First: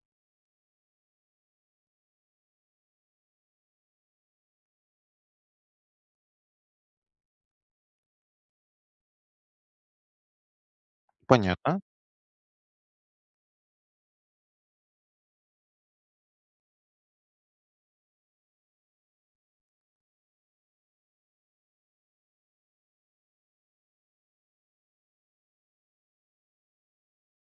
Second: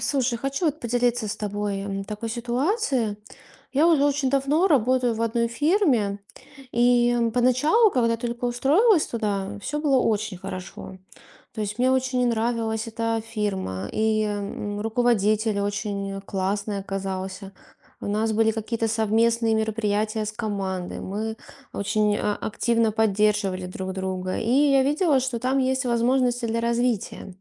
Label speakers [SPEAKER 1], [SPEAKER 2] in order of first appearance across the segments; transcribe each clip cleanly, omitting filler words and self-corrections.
[SPEAKER 1] Слушай, хочу вот поделиться с тобой такой ситуацией. Я уже очень давно работаю в одной фирме, и поначалу, когда только устроилась туда, все было очень хорошо. То есть
[SPEAKER 2] Понятно,
[SPEAKER 1] мне очень нравилась эта фирма, и руководитель очень классный оказался. У нас были какие-то совместные мероприятия с командой. Мы очень активно поддерживали друг друга. И я видела, что там есть возможности для развития.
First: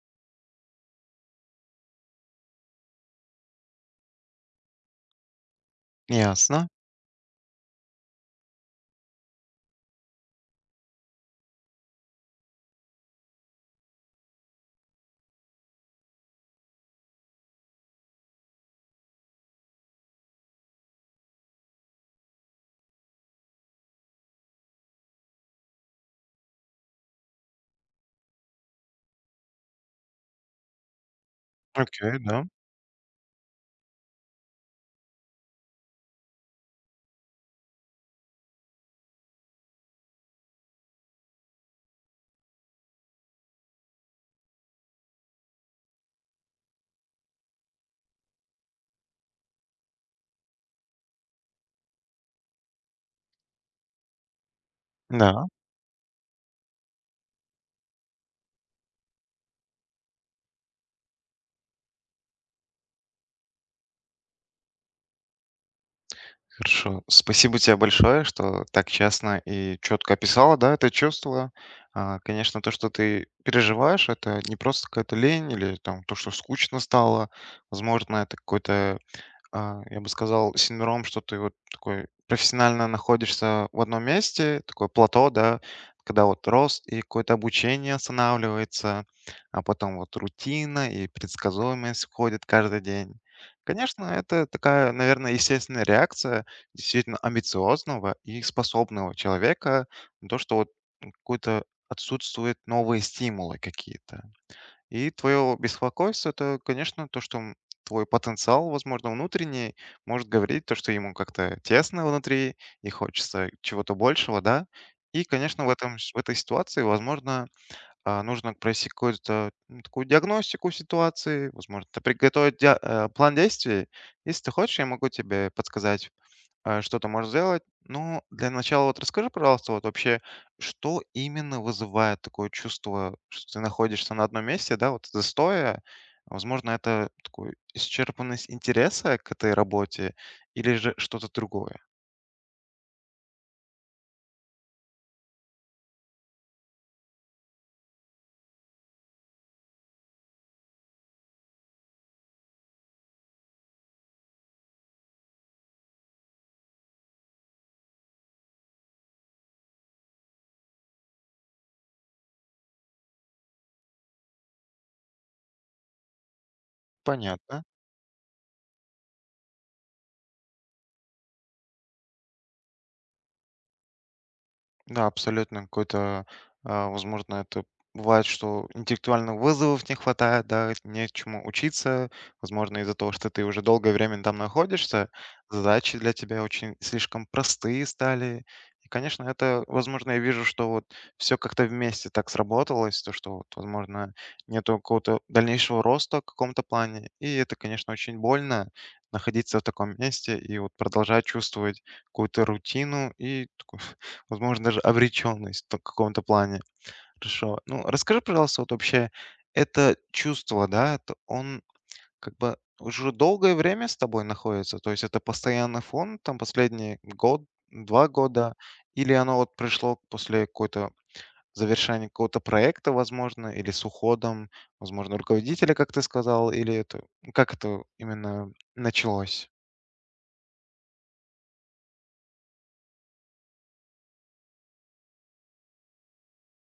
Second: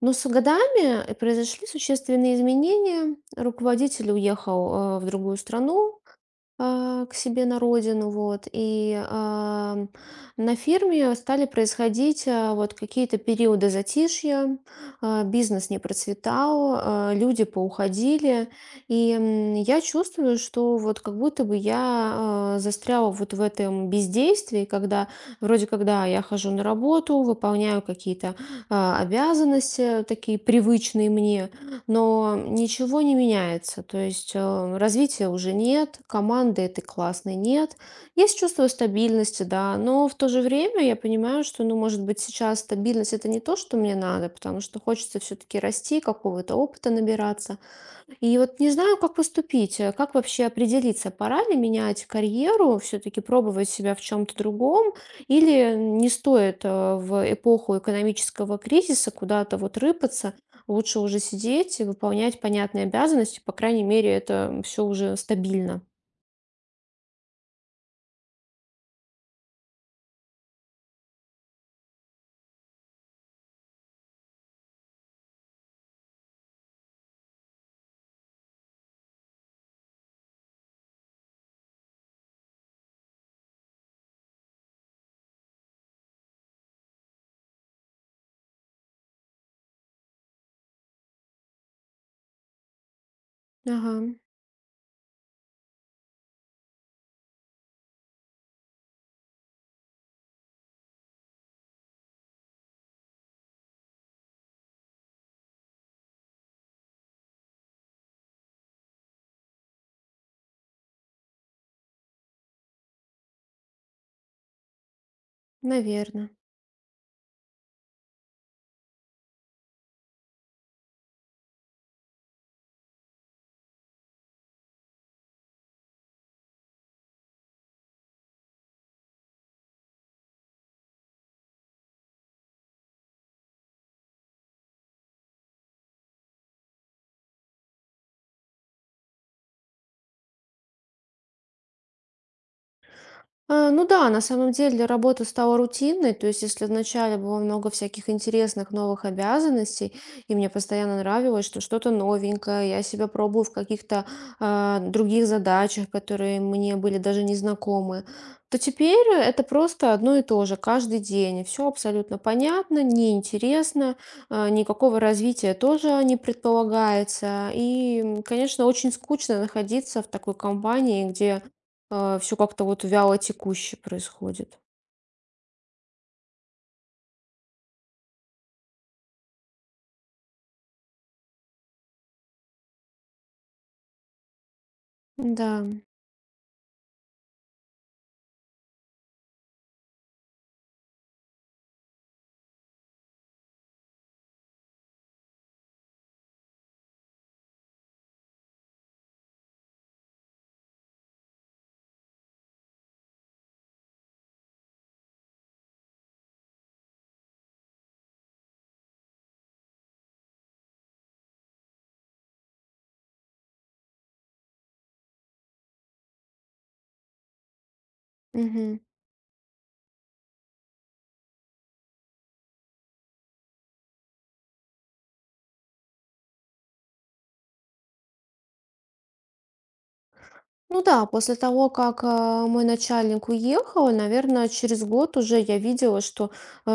[SPEAKER 1] Но с годами произошли существенные изменения. Руководитель уехал в другую страну,
[SPEAKER 2] ясно.
[SPEAKER 1] к себе на родину, вот. И на фирме стали происходить вот какие-то периоды затишья, бизнес не процветал, люди поуходили, и я чувствую, что вот как будто бы я застряла вот в этом бездействии, когда вроде как, да, я хожу на работу, выполняю какие-то обязанности, такие привычные мне,
[SPEAKER 2] Окей,
[SPEAKER 1] но
[SPEAKER 2] да.
[SPEAKER 1] ничего не меняется. То есть развития уже нет, команды этой классной нет. Есть чувство стабильности, да, но в то же время я понимаю, что, ну, может быть, сейчас стабильность это не то, что мне надо, потому что хочется все-таки расти, какого-то опыта набираться. И вот не знаю, как поступить, как вообще определиться, пора ли менять карьеру, все-таки пробовать себя в чем-то другом,
[SPEAKER 2] Да,
[SPEAKER 1] или не стоит в эпоху экономического кризиса куда-то вот рыпаться, лучше уже сидеть и выполнять понятные обязанности, по крайней мере, это все уже стабильно.
[SPEAKER 2] хорошо. Спасибо тебе большое, что так честно и четко описала, да, это чувство. Конечно, то, что ты переживаешь, это не просто какая-то лень или там то, что скучно стало. Возможно, это какой-то я бы сказал, синдром, что ты вот такой профессионально находишься в одном месте, такое плато, да, когда вот рост и какое-то обучение останавливается, а потом вот рутина и предсказуемость входит каждый день.
[SPEAKER 1] Ага,
[SPEAKER 2] Конечно, это такая, наверное, естественная реакция действительно амбициозного и способного человека на то, что вот какой-то отсутствуют новые стимулы какие-то. И твое беспокойство — это, конечно, то, что, твой потенциал, возможно, внутренний может говорить то, что ему как-то тесно внутри и хочется чего-то большего, да. И, конечно, в этом с в
[SPEAKER 1] наверное.
[SPEAKER 2] этой ситуации, возможно, нужно провести какую-то, ну, такую диагностику ситуации, возможно, приготовить план действий. Если ты хочешь, я могу тебе подсказать, что-то можешь сделать. Ну, для начала вот расскажи, пожалуйста, вот вообще, что именно вызывает такое чувство, что ты находишься на одном месте, да, вот застоя? Возможно, это такой исчерпанность интереса к этой работе или же что-то другое?
[SPEAKER 1] Ну да, на самом деле работа стала рутинной. То есть, если вначале было много всяких интересных новых обязанностей, и мне постоянно нравилось, что что-то новенькое, я себя пробую в каких-то других задачах, которые мне были даже незнакомы, то теперь это просто одно и то же каждый день. Все абсолютно понятно, неинтересно, никакого развития тоже не предполагается.
[SPEAKER 2] Понятно.
[SPEAKER 1] И, конечно, очень скучно находиться в такой компании, где все как-то вот вяло текуще происходит.
[SPEAKER 2] Да, абсолютно какой-то, возможно, это бывает, что интеллектуальных вызовов не хватает, да, не чему учиться. Возможно, из-за того, что ты уже долгое время там находишься,
[SPEAKER 1] Да.
[SPEAKER 2] задачи для тебя очень слишком простые стали. И, конечно, это, возможно, я вижу, что вот все как-то вместе так сработалось, то, что, вот, возможно, нету какого-то дальнейшего роста в каком-то плане. И это, конечно, очень больно находиться в таком месте и вот продолжать чувствовать какую-то рутину и такую… Возможно, даже обречённость в каком-то плане. Хорошо. Ну, расскажи, пожалуйста, вот вообще это чувство, да, это он как бы уже долгое время с тобой находится? То есть это постоянный фон, там, последний год, 2 года?
[SPEAKER 1] Мгм.
[SPEAKER 2] Или оно вот пришло после какой-то завершения какого-то проекта, возможно, или с уходом, возможно, руководителя, как ты сказал? Или это… как это именно началось?
[SPEAKER 1] Ну да, после того, как мой начальник уехал, наверное, через год уже я видела, что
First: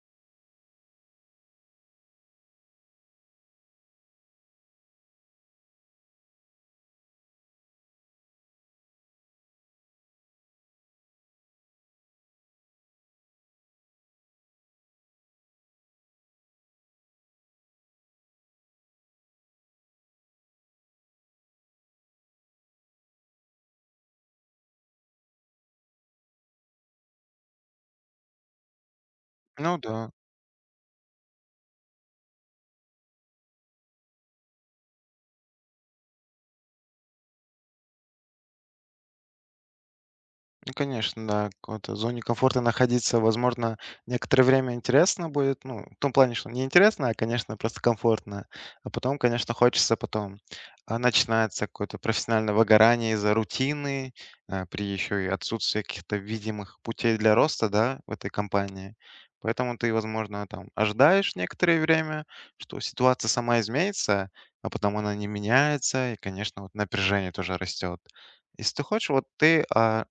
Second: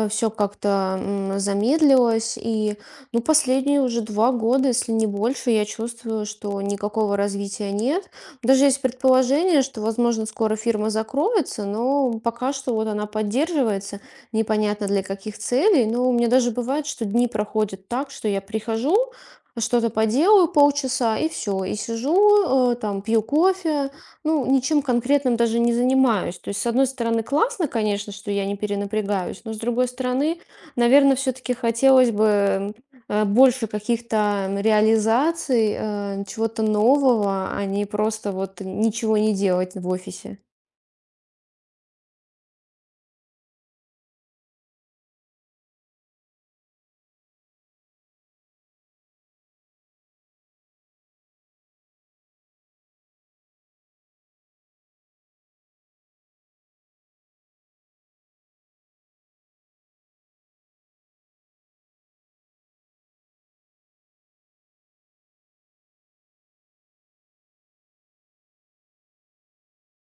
[SPEAKER 1] все как-то замедлилось. И ну, последние уже два года, если не больше, я чувствую, что никакого развития нет. Даже есть предположение, что, возможно, скоро фирма закроется, но пока что вот она поддерживается, непонятно для каких целей. Но у меня даже бывает, что дни проходят так, что я прихожу, что-то поделаю полчаса и все, и сижу, там пью кофе, ну, ничем конкретным даже не занимаюсь. То есть, с одной стороны, классно, конечно, что я не перенапрягаюсь, но с
[SPEAKER 2] Ну
[SPEAKER 1] другой
[SPEAKER 2] да.
[SPEAKER 1] стороны, наверное, все таки хотелось бы, больше каких-то реализаций, чего-то нового, а не просто вот ничего не делать в офисе.
[SPEAKER 2] Ну, конечно, да, в какой-то зоне комфорта находиться, возможно, некоторое время интересно будет, ну, в том плане, что не интересно, а, конечно, просто комфортно. А потом, конечно, хочется потом. А начинается какое-то профессиональное выгорание из-за рутины, при еще и отсутствии каких-то видимых путей для роста, да, в этой компании. Поэтому ты, возможно, там ожидаешь некоторое время, что ситуация сама изменится, а потом она не меняется, и, конечно, вот напряжение тоже растет. Если ты хочешь, вот ты,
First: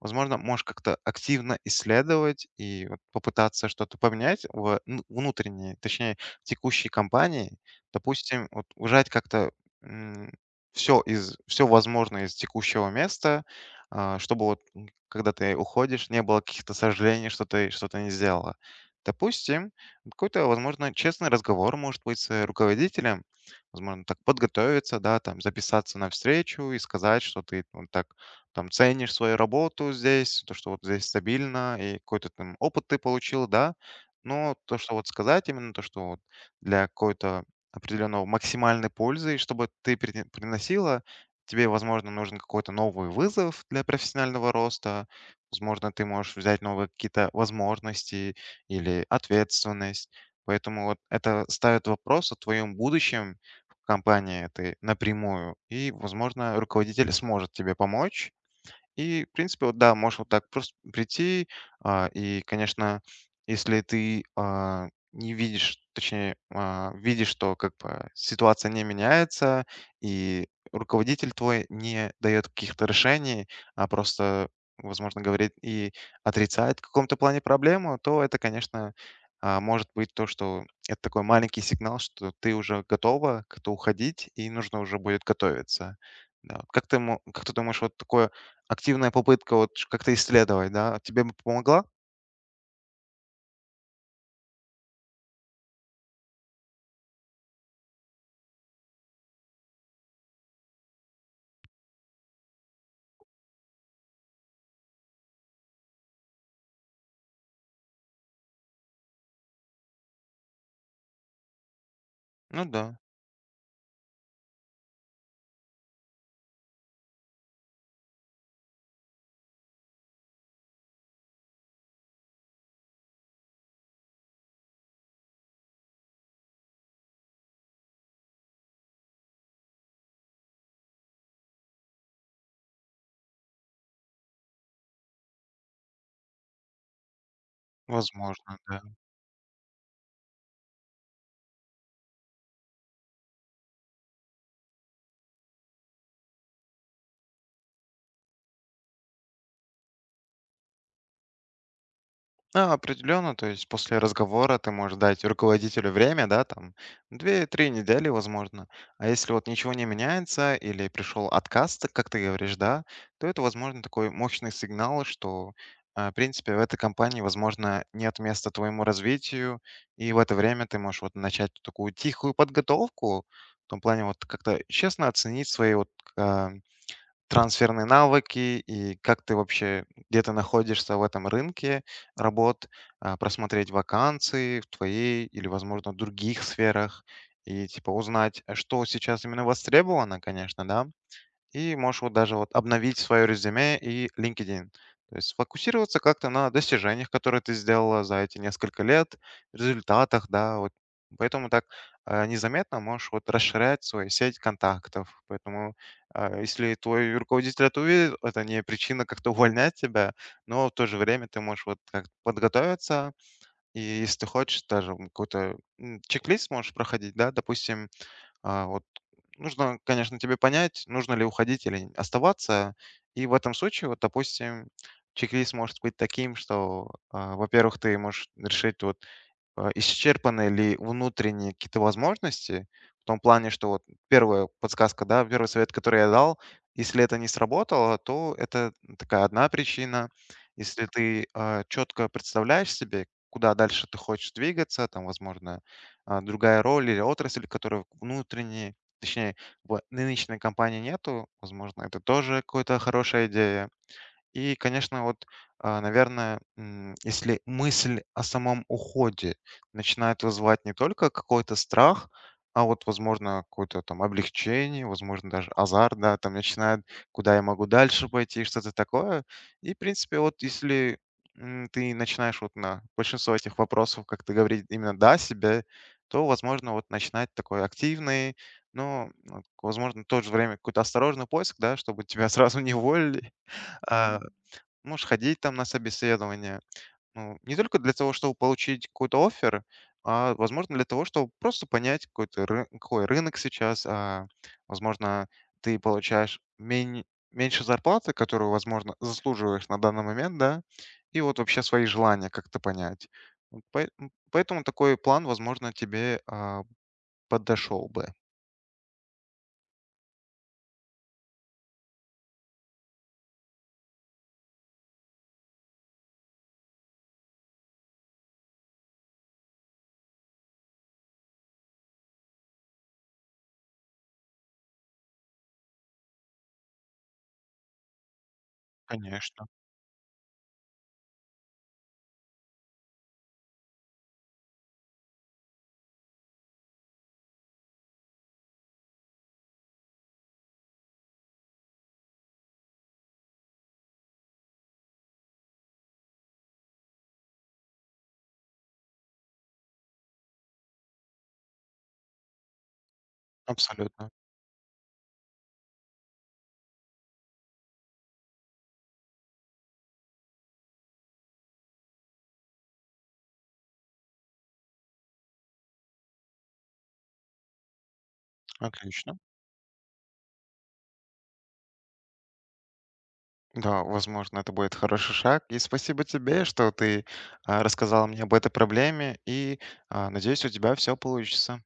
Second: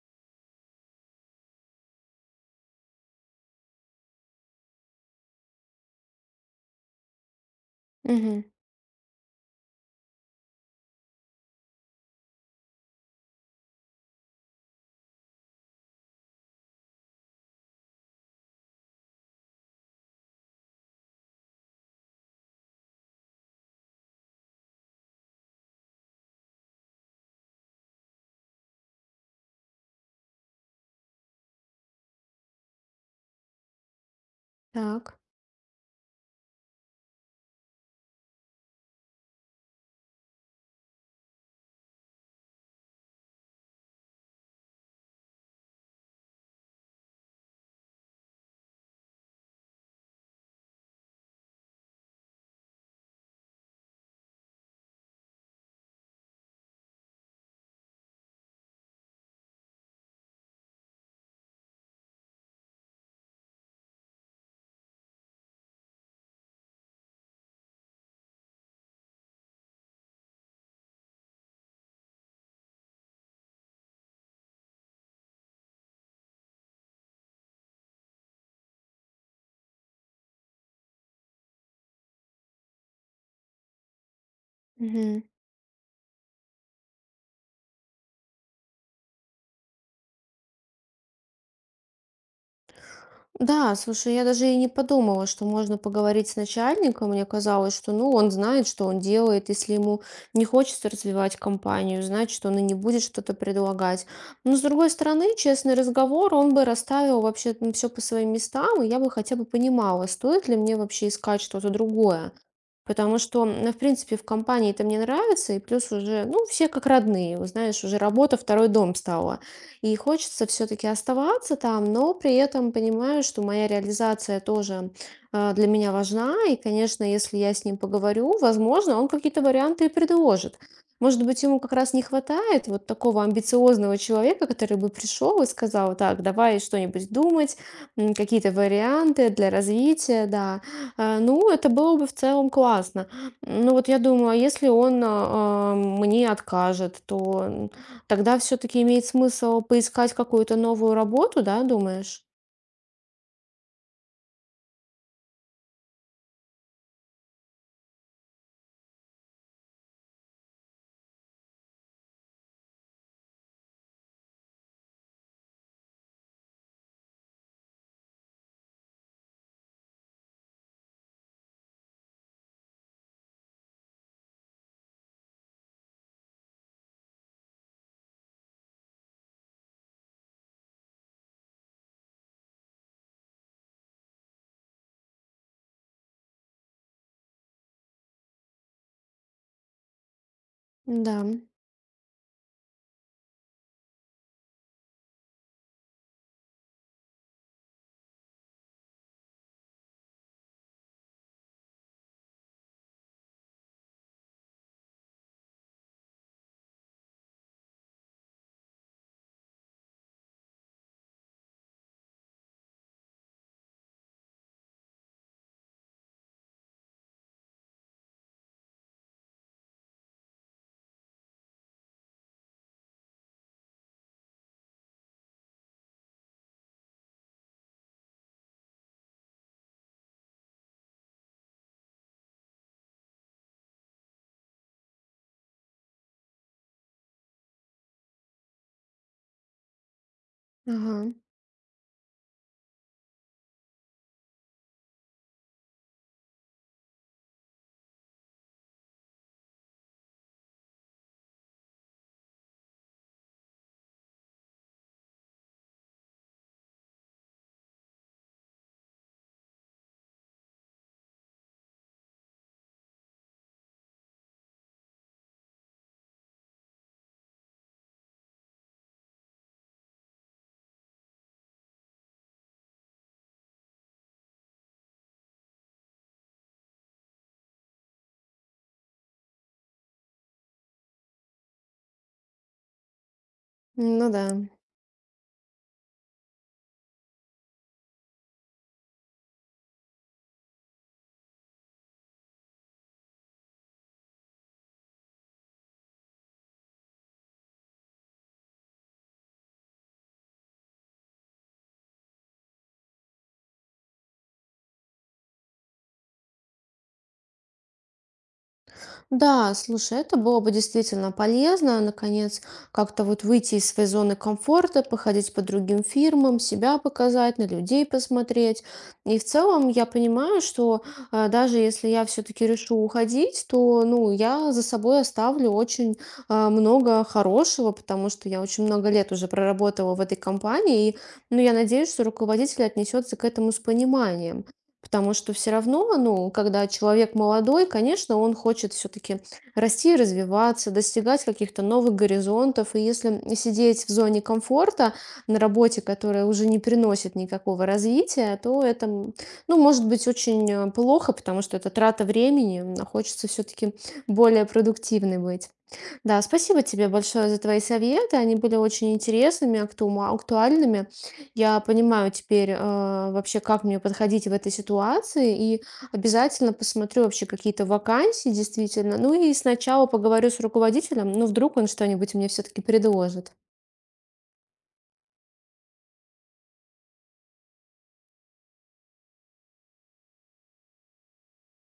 [SPEAKER 2] возможно, можешь как-то активно исследовать и вот попытаться что-то поменять в, ну, внутренней, точнее, в текущей компании.
[SPEAKER 1] Мгм.
[SPEAKER 2] Допустим, вот ужать как-то все возможное из текущего места, чтобы вот, когда ты уходишь, не было каких-то сожалений, что ты что-то не сделала. Допустим, какой-то, возможно, честный разговор может быть с руководителем, возможно, так подготовиться, да, там записаться на встречу и сказать, что ты вот так там ценишь свою работу здесь, то, что вот здесь стабильно, и какой-то там опыт ты получил, да. Но то, что вот
[SPEAKER 1] Так.
[SPEAKER 2] сказать именно, то, что вот для какой-то определенного максимальной пользы, и чтобы ты приносила, тебе, возможно, нужен какой-то новый вызов для профессионального роста, возможно, ты можешь взять новые какие-то возможности или ответственность. Поэтому вот это ставит вопрос о твоем будущем в компании этой напрямую, и, возможно, руководитель сможет тебе помочь, и, в принципе, вот да, можешь вот так просто прийти. И, конечно, если ты, не видишь, точнее, видишь, что как бы ситуация не меняется, и руководитель твой не дает каких-то решений, а просто, возможно, говорит и отрицает в каком-то плане проблему, то это, конечно, может быть то, что это такой маленький сигнал, что ты уже готова как-то уходить, и нужно уже будет
[SPEAKER 1] Мгм.
[SPEAKER 2] готовиться. Да. Вот как ты, как ты думаешь, вот такое… активная попытка вот ш как-то исследовать, да, тебе бы помогла?
[SPEAKER 1] Да, слушай, я даже и не подумала, что можно поговорить с начальником. Мне казалось, что, ну, он знает, что он делает. Если ему не хочется развивать компанию, значит, он и не будет что-то предлагать. Но, с другой стороны, честный разговор, он бы расставил вообще все по своим местам, и я бы хотя бы понимала, стоит ли мне вообще искать что-то другое.
[SPEAKER 2] Ну да,
[SPEAKER 1] Потому что, ну, в принципе, в компании это мне нравится, и плюс уже, ну, все как родные, вот знаешь, уже работа второй дом стала. И хочется все-таки оставаться там, но при этом понимаю, что моя реализация тоже для меня важна. И, конечно, если я с ним поговорю, возможно, он какие-то варианты и предложит. Может быть, ему как раз не хватает вот такого амбициозного человека, который бы пришел и сказал, так, давай что-нибудь думать, какие-то
[SPEAKER 2] возможно, да.
[SPEAKER 1] варианты для развития, да. Ну, это было бы в целом классно. Ну вот я думаю, а если он мне откажет, то тогда все-таки имеет смысл поискать какую-то новую работу, да, думаешь?
[SPEAKER 2] Да, определенно, то есть после разговора ты можешь дать руководителю время, да, там две-три недели, возможно. А если вот ничего не меняется или пришел отказ, так как ты говоришь, да, то это, возможно, такой мощный сигнал, что, в принципе, в этой компании, возможно, нет места твоему развитию. И в это время ты можешь вот начать такую тихую подготовку, в том плане вот как-то честно оценить свои вот, а, трансферные навыки и как ты вообще, где ты находишься в этом рынке работ, просмотреть вакансии в твоей или, возможно, в других сферах и типа узнать, а что сейчас именно востребовано, конечно, да,
[SPEAKER 1] Да.
[SPEAKER 2] и можешь вот даже вот обновить свое резюме и LinkedIn. То есть сфокусироваться как-то на достижениях, которые ты сделала за эти несколько лет, результатах, да, вот. Поэтому так, незаметно можешь вот расширять свою сеть контактов. Поэтому, если твой руководитель это увидит, это не причина как-то увольнять тебя, но в то же время ты можешь вот как подготовиться, и если ты хочешь, даже, какой-то, чек-лист можешь проходить, да, допустим, вот нужно, конечно, тебе понять, нужно ли уходить или оставаться. И в этом случае, вот, допустим, чек-лист может быть таким, что, во-первых, ты можешь решить вот, исчерпаны ли внутренние какие-то возможности, в том плане, что вот первая подсказка, да, первый совет, который я дал, если это не сработало, то это такая одна причина. Если
[SPEAKER 1] Ага.
[SPEAKER 2] ты четко представляешь себе, куда дальше ты хочешь двигаться, там, возможно, другая роль или отрасль, которая внутренней, точнее, в нынешней компании нету. Возможно, это тоже какая-то хорошая идея. И, конечно, вот, наверное, если мысль о самом уходе начинает вызывать не только какой-то страх, а вот, возможно, какое-то там облегчение, возможно, даже азарт, да, там начинает, куда я могу дальше пойти, что-то такое. И, в принципе, вот если, ты начинаешь вот на большинство этих вопросов как-то говорить именно «да» себе, то, возможно, вот начинать такой активный, но, ну, вот, возможно, в то же время какой-то осторожный поиск, да, чтобы тебя сразу не уволили.
[SPEAKER 1] Ну да.
[SPEAKER 2] Можешь ходить там на собеседование. Ну, не только для того, чтобы получить какой-то оффер, а, возможно, для того, чтобы просто понять, какой-то какой рынок сейчас. Возможно, ты получаешь меньше зарплаты, которую, возможно, заслуживаешь на данный момент, да, и вот вообще свои желания как-то понять. Поэтому такой план, возможно, тебе, подошел бы.
[SPEAKER 1] Да, слушай, это было бы действительно полезно, наконец, как-то вот выйти из своей зоны комфорта, походить по другим фирмам, себя показать, на людей посмотреть. И в целом я понимаю, что даже если я все-таки решу уходить, то, ну, я за собой оставлю очень много хорошего, потому что я очень много лет уже
[SPEAKER 2] Конечно,
[SPEAKER 1] проработала в этой компании, и, ну, я надеюсь, что руководитель отнесется к этому с пониманием. Потому что все равно, ну, когда человек молодой, конечно, он хочет все таки расти, развиваться, достигать каких-то новых горизонтов. И если сидеть в зоне комфорта на работе, которая уже не приносит никакого развития, то это, ну, может быть очень, плохо, потому что это трата времени, а хочется все таки
[SPEAKER 2] абсолютно.
[SPEAKER 1] более продуктивной быть. Да, спасибо тебе большое за твои советы. Они были очень интересными, актуальными. Я понимаю теперь, вообще, как мне подходить в этой ситуации, и обязательно посмотрю вообще какие-то вакансии, действительно. Ну
[SPEAKER 2] Отлично.
[SPEAKER 1] и сначала поговорю с руководителем, ну вдруг он что-нибудь мне все-таки предложит.
[SPEAKER 2] Да, возможно, это будет хороший шаг. И спасибо тебе, что ты, рассказала мне об этой проблеме. И, надеюсь, у тебя все получится.